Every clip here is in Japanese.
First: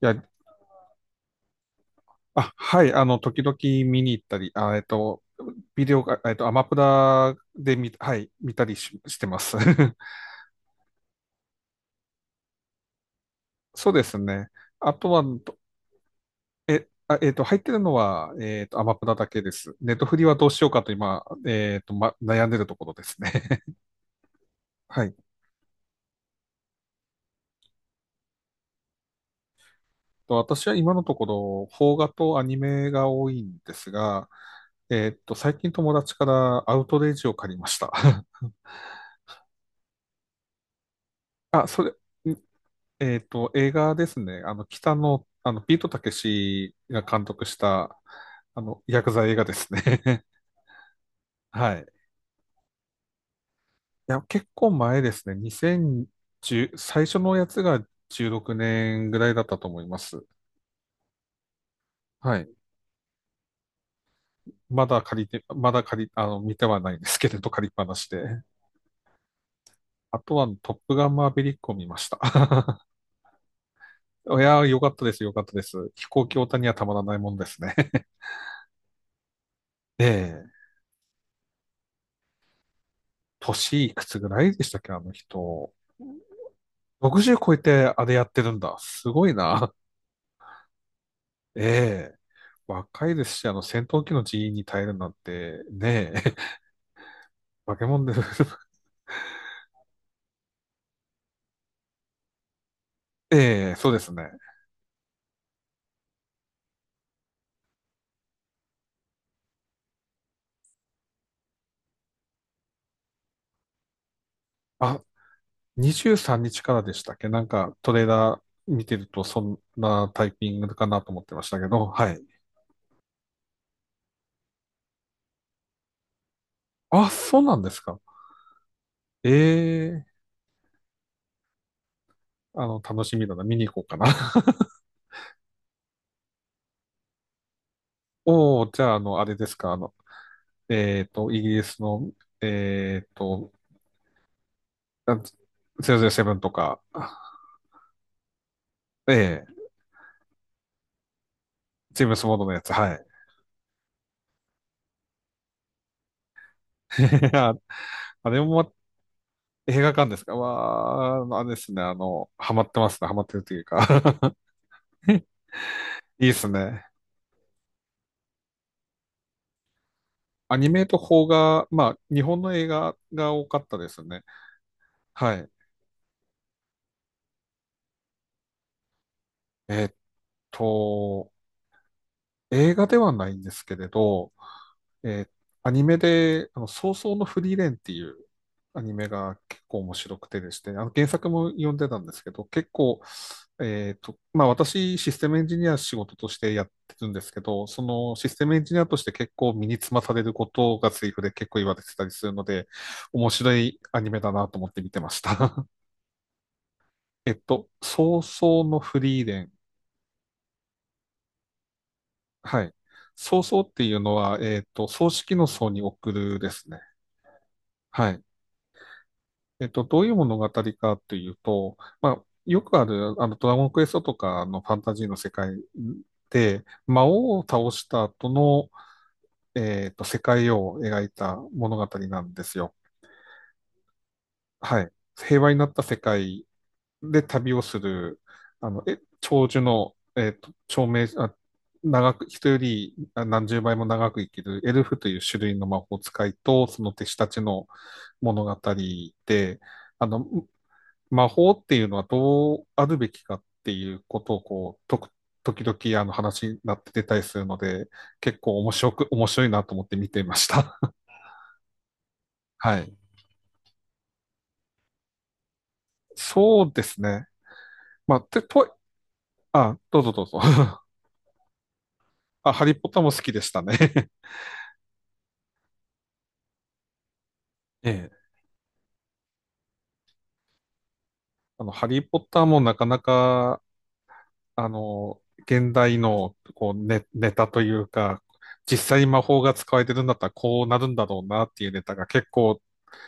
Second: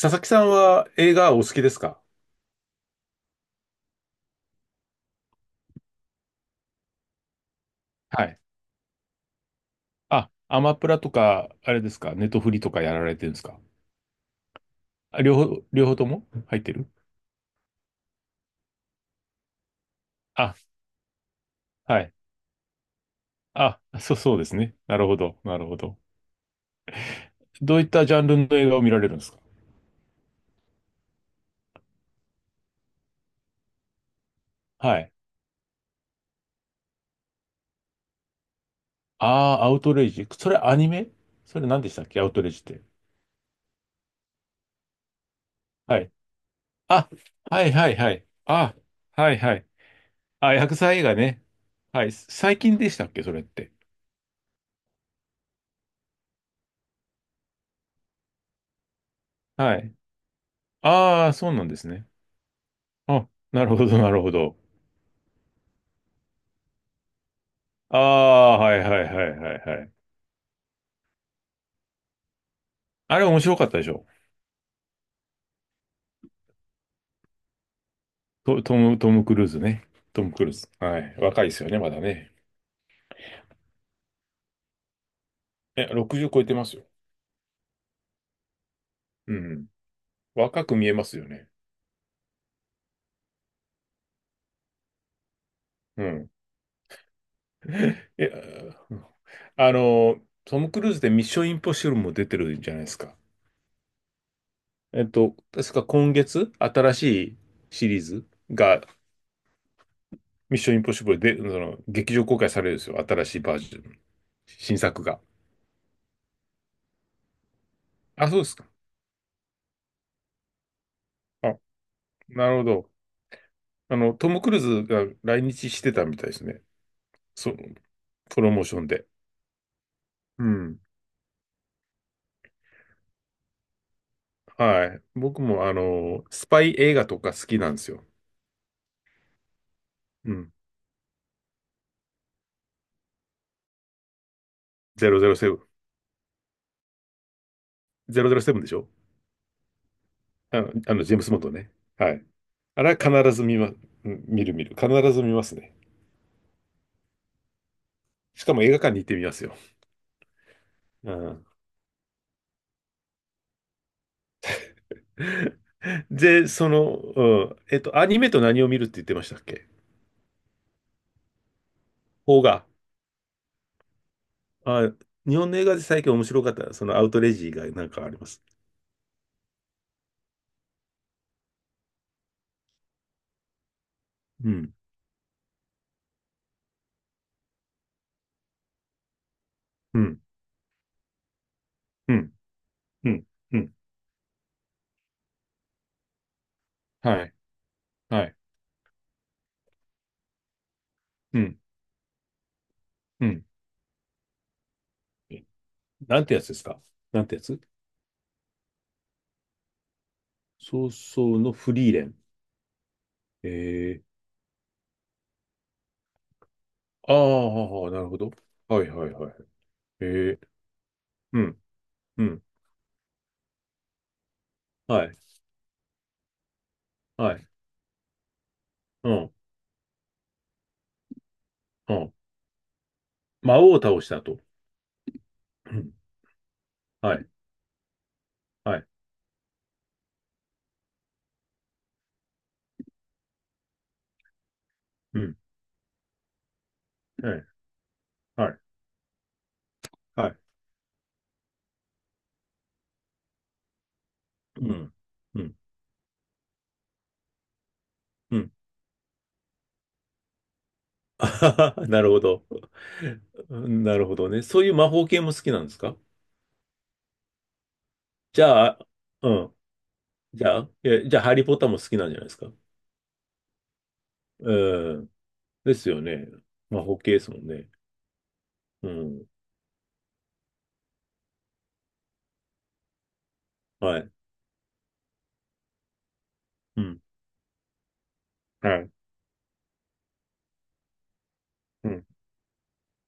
いや、々木さんは映画お好きですか？あ、はい、あの、時々見に行ったり、ビデオが、アマプラでははい、い。見たりし、してます。あ、アマプラとか、あれですか、ネトフリとかやられてるんですか？そうですね。あとあ、は、両ど方、両方とも入ってえ、る。あ、えっと、入ってるのは、アマプラだけです。ネットフリはどうあ、しようかと今、はい。ま、悩んでるところですね。あ、そうですね。なはるい。ほど、なるほど。どういったジャンルの映画を見られるんですか？と私は今のところ、邦画とアニメが多いんですが、はい。最近友達からアウトレイジを借りました。ああ、アウトレイジ。それアニメ？そあ、れ何そでれ、したっけアウトレイジって。映画ですね。北野、ピートはたけい。しがあ、監督しはいはた、いはい。あ、ヤクザは映い画ではい。すね。あ、薬剤映画ね。はい。いはい。最近でしたっけそれって。や、結構前ですね。2010、最初のやつが16年ぐらいだったとは思いい。ます。ああ、そうなんですね。はい。あ、なるほど、なるほど。まだ借りて、まだ借り、あの、見てはないんですけれど、借りっぱなあしで。あ、はいはいはいはいはい。あとは、トップガンマーヴェリックを見ました。あれ面白かったでしょ？いや、よかったです、よかったです。飛行機オタにはたまらないもんですね。トム・クルーズね。えトム・クえ。ルーズ。はい。若いですよね、まだね。年いくつぐらいでしたっけ、あの人。え、60超えてますよ。60超えてあれやってるんだ。すごういん。な。若く見えますよね。ええ。若いですし、戦闘機の人員に耐えるなんて、うねん。え。化け物で え、す。うん、あの、トム・クルーズでミッション・インポッシブルも出てるじゃないですか。ええ、そうですね。えっと、確か今月、新しいシリーズが、ミッション・インポッシブルで、その、劇場公開されるんですよ。新しいバージョン。新あ、作が。23日からでしたっけなんか、トレーあ、ラそうですか。ー見てると、そんなタイピングかなと思ってましあ、たけど、はい。なるほど。あの、トム・クルーズが来日してたみたいですね。あ、そうそなう、んですか。プロモーションで。ええ、うん。楽しみだな。見に行こうかな。はい。僕も、あの、スパイ映画とか好きなんですよ。おお、じゃあ、あれですか。うん。イギリスの、えっと、あ007。007とか、ゼロゼロセブンでしょ？ええ。あの、あのジェームス・ボンドね。チーはムい。スモードのやつ、あはれい。は必ず見ま、うん、見る見る。必ず見ますね。ああれしかもも映ま画館に行ってみますよ。映画館ですかうわー、あん。れですね、ハマってますね、ハマってるというか。 い いですで、そね。の、うん、えっと、アニメと何を見るって言ってましたっけ？アニメと邦画、まあ、日本邦の画。映画が多かったですね。あ、は日い。本の映画で最近面白かった、そのアウトレイジがなんかあります。えーっと、映画ではないんですけれど、うん、えーアニメで、葬送のフリーレンっていうアニメが結構面う白ん、くてですね、原作も読んでたんでうすけん、ど、結構、うん、うん。まあ私、システムエンジニア仕事としてやってるんではすい、けど、そのはシい、ステムエンジニアとして結構身につまされることがセリフでう結構ん、言われてたりするので、う面ん。白いアニメだなと思って見てました。なんてやつですか？な んてやつ？葬送のフリーレン。そうそうのフリーレン。はい。葬送っていうええ、のは、葬式の葬に送るですね。ああ、なるはほい。ど。はい、はい、はい。どえういう物え、語かといううん、と、まあ、うん、よくある、ドラゴンクエストとかのファンタジはーのい、世界で、魔は王をい、倒した後の、うん、世界を描いた物う語ん。なんですよ。魔王を倒した後。はい。平和になっうたん、世界はでい、旅をする、あはの、い、え、長寿の、えっと、長命、あ、長く、人より何十倍も長く生きるエルフといううん、種類の魔法使いと、その弟子たはちい、の物は語い、で、あの、はい、魔法っていうのはどうあるべきかっていうことをうこう、ん、うん、時々あの話になって出たりするので、う結ん。構面白く、面白いなと思って見ていました。あー、 なるほど。はい。なるほどね。そういう魔法系も好きなんですか？そうですね。まあ、て、じゃと、あ、うん。あ、どうぞどうぞ。じゃあ、え、じゃあ、ハリー・ポッターも好きなんじゃないですか？あ、ハリーポッターも好きでしたね。うん。ですよね。魔法系ですもんね。ええ。うん。ハリーポッターもなかなか、はい。現代の、こう、うん。ネタというか、は実い。際に魔法が使われてるんだったらこうなるんだろうなっていうネうタがん。結構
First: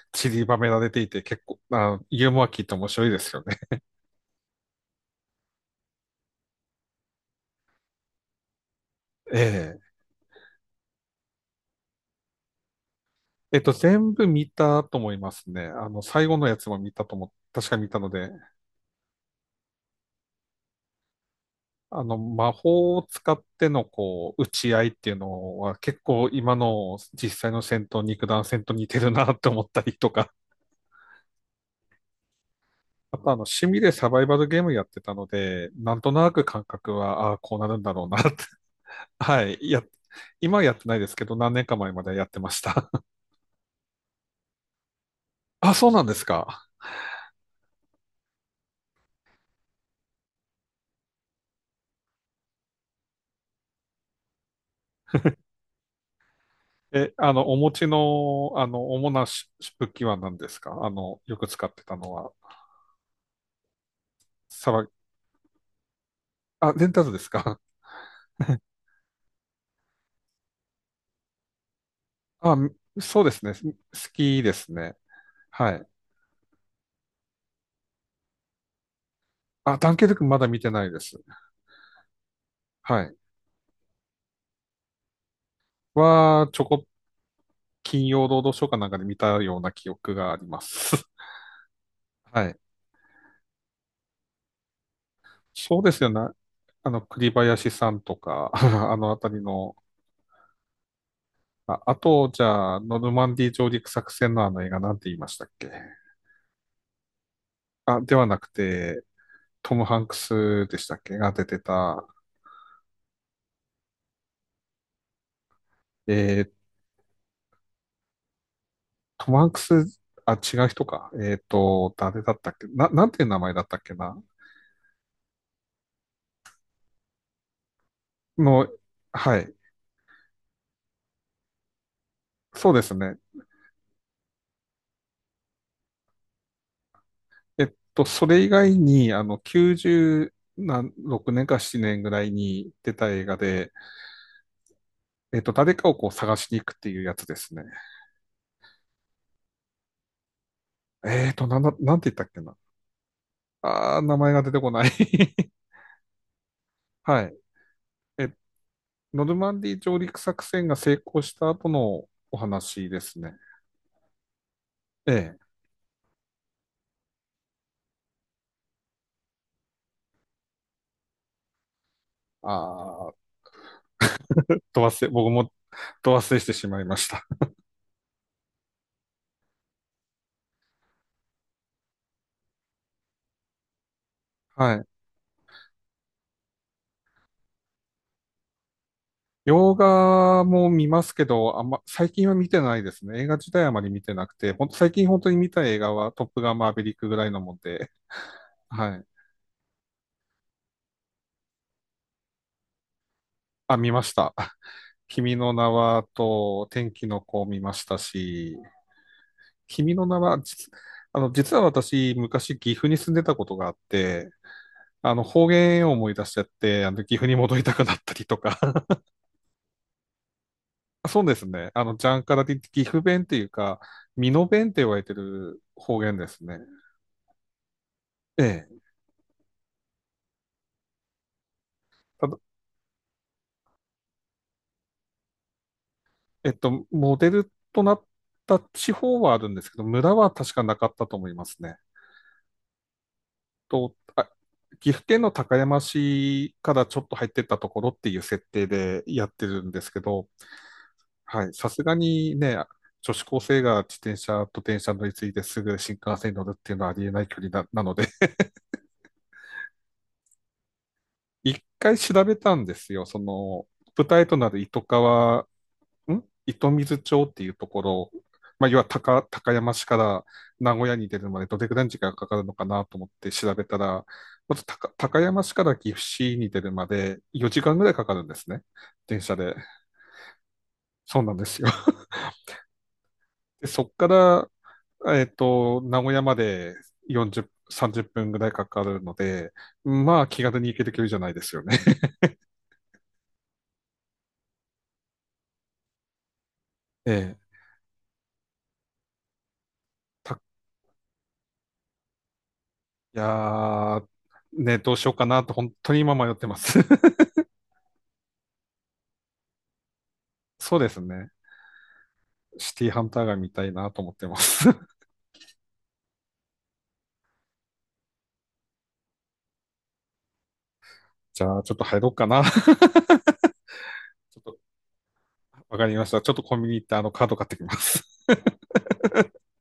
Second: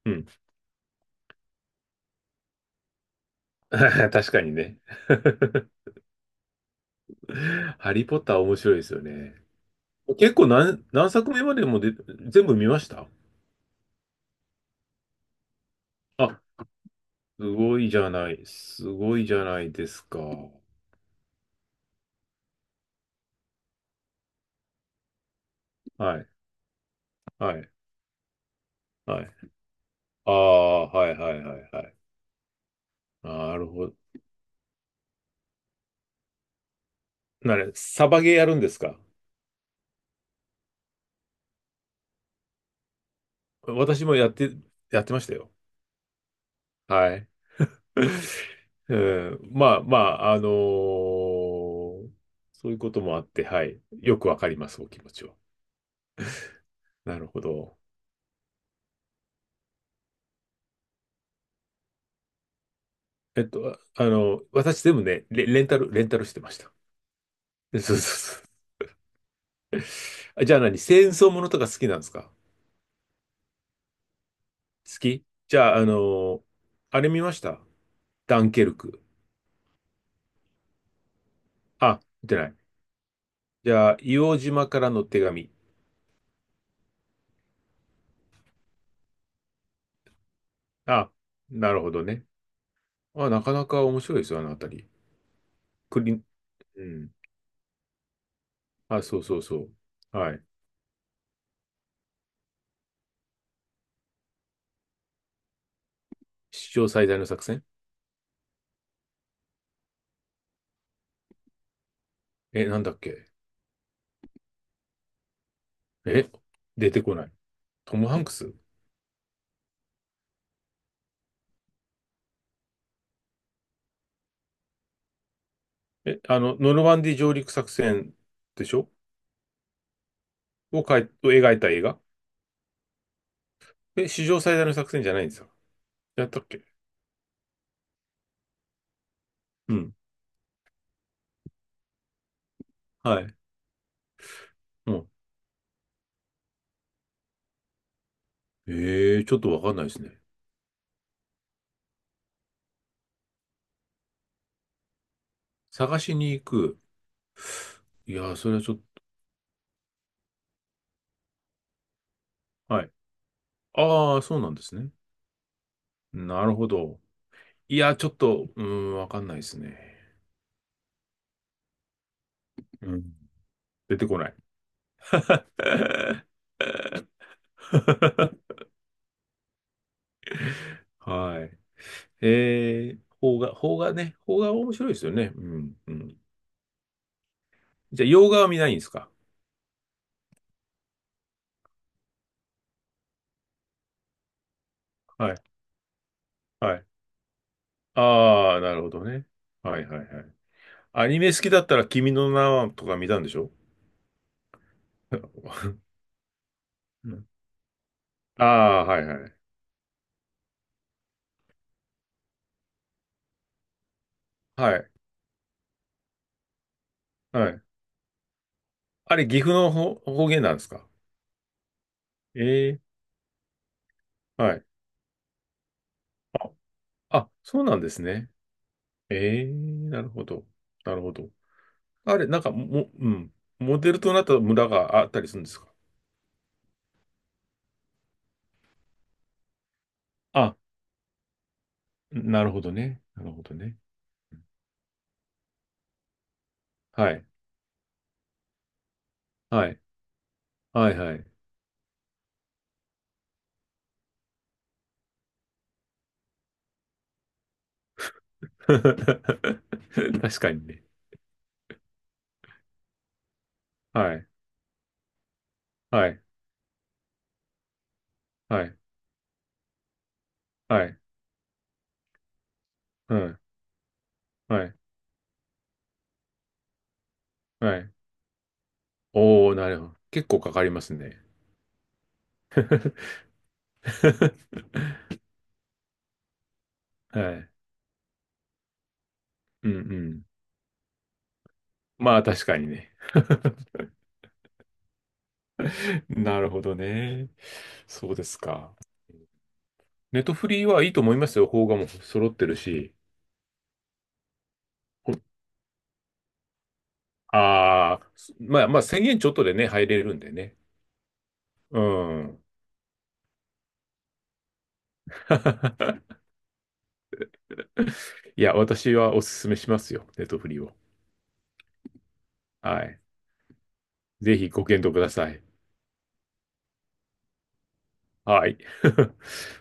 うん。散りばめられていて、結構、ユーモア効いて面白いですよね。確かにね。ハリー・ポッター面白いですよ ね。ええ。結構何作目までもで全部見ました？全部見たと思いますね。最後のやあ、つも見たと思す確かご見いたじのゃで、ない。すごいじゃないですか。魔法を使っての、こう、打ち合いっていうのは結は構い。今の実際はのい。戦闘、肉弾戦と似てるはい。なって思ったりとあか、あ、はいはいはいはい。あとな趣る味ほでど。サバイバルゲームやってたので、なんとなく感覚は、ああ、こなうなれ、るんだろうサなバっゲーて。やるんですか？ はい。や、今はやってないですけど、何年か前までやってました。私もやって、やってましたよ。あ、そうなんですか。はい。うん、まあまあ、あのー、そういうこともあって、はい。よくわかります、お気持ちは。え、なるあほの、お持ど。ちの、主なし武器は何ですか、よく使ってたのは。えっと、ああの、サ私バ、全部ね、レンタルしてました。あ、レンタルですか？ そうそうそう。あ、じゃあ何、戦争ものとか好きなんですか？あ、そうですね。好きですね。好き？じはゃあ、あい。のー、あれ見ました？ダンケルク。あ、ダンケルクまだ見てないです。あ、見てない。はい。じゃあ、硫黄島からの手紙。は、ちょこっ金曜ロードショーかなんかで見たような記憶があります。あ、なるほどね。はい。あ、なかなか面白いですよ、あのあたり。そうでクすよリね。ン、うん。栗林さんとか、ああ、のあそうたそりうその、う。はい。あ、あと、じゃあ、ノルマンディー上陸作戦のあの映画なんて言いましたっけ？史上最大の作戦？あ、ではなくて、トム・ハンクスでしたっけが出てた、え、なんだっけ？ええ、ー、出てこない。トム・ハンクス？トム・ハンクス、あ、違う人か。誰だったっけな、なんていう名前だったっけなえ、あの、ノルマンディ上陸作戦での、しょ？はい。を描いた映画？そうですね。え、史上最大の作戦じゃないんですか？やったっけ？それ以外に、うん。96年か7年ぐらいに出たは映い。画で、うん。誰かをこう探しに行くっていうやつですね。ええ、ちょっとわかんないですね。なんだ、なんて言ったっけな。あー、名前が出てこない。探しに行く。はい。いやえ、ー、それはちょっノルマンディー上陸作戦が成功した後のおと、は話い。ですね。ああ、そうなんですね。ええ。なるほど。いや、ちょっと、うーん、わかんないですね。あうん。ー、出てこない。ど忘れ、僕もど忘れしてしまいま した。はい。えー、邦画、邦画ね。邦画面はい。白いですよね。うん、うん。じゃあ、洋画は見ないんですか？洋画も見ますけど、あんま、最近は見てないですね。映画自体あまり見てなくて、ほんと、最近本当はに見い、た映画はトップガンマーはヴェい。リックぐらいのもんで、ああ、なるほはい。どね。はい、はい、はい。アニメ好きだったら、君の名はとか見たんでしょ？ あ、見ました。君の名はと天気うのん、子を見ましたあし、あ、はい、はい。君の名は、実あの、実は私、昔岐阜に住んでたことがあって、はい、方言を思い出しちゃって、岐阜には戻い。りたくなったりとか。あれ、岐阜の方方言なんですか？そうですね。ジャンカラでええ、岐阜弁っていうか、美濃はい。弁って言われてる方言ですね。あそうなんですね。ええ。ええ、なるほど。なるほど。あれ、ただ、なんかも、うん。モデルとなった村があったりするんですか？モデルとなった地方はあるんですけど、村は確あ、かなかったと思いますね。なるほどね。なるほどね。と、あ、岐阜県の高山市からちょっはとい。入ってったところっていう設定でやってるはんでい。すけど、はい、はい。はい、さすがにね、女子高生が自転車と電車乗り継いですぐ新幹線に乗るっていうのはありえない距離なので、確かにね。一回調べたんですよ。その、舞は台い。となる糸川はい。ん糸水町っていうところ、はまあ、い。要は高山市から名は古屋い。に出るまでどれくらいの時間がかかるのかなと思っうてん。調べたら、まずはい。高山市から岐阜市に出るまで4時は間ぐらい。いかかるんですね。電車おで。ー、なるほど。結構かかりますそうね。なんですよ。で、そっから、名古屋まではい。40、30分ぐらいかかるので、うんうまん。あ気軽に行ける距離じゃないですよね。まあ、確かにね。なるほど えね。え。そうですか。ネトたフリはいいと思いますよ。邦画も揃ってるし。いやー、ね、どうしようかなと本当に今迷ってます。ああ、まあまあ、1000円ちょっとでね、入れるんでね。そうですね。うん。シティハンターが見たいなと思ってます。いや、私はお勧めしますよ。ネットフリーを。じゃあ、ちょっと入ろうかな。ちはい。ぜょっひと、ご検討ください。わかりました。ちょっとコンビニ行ってあのカード買ってきます。はい。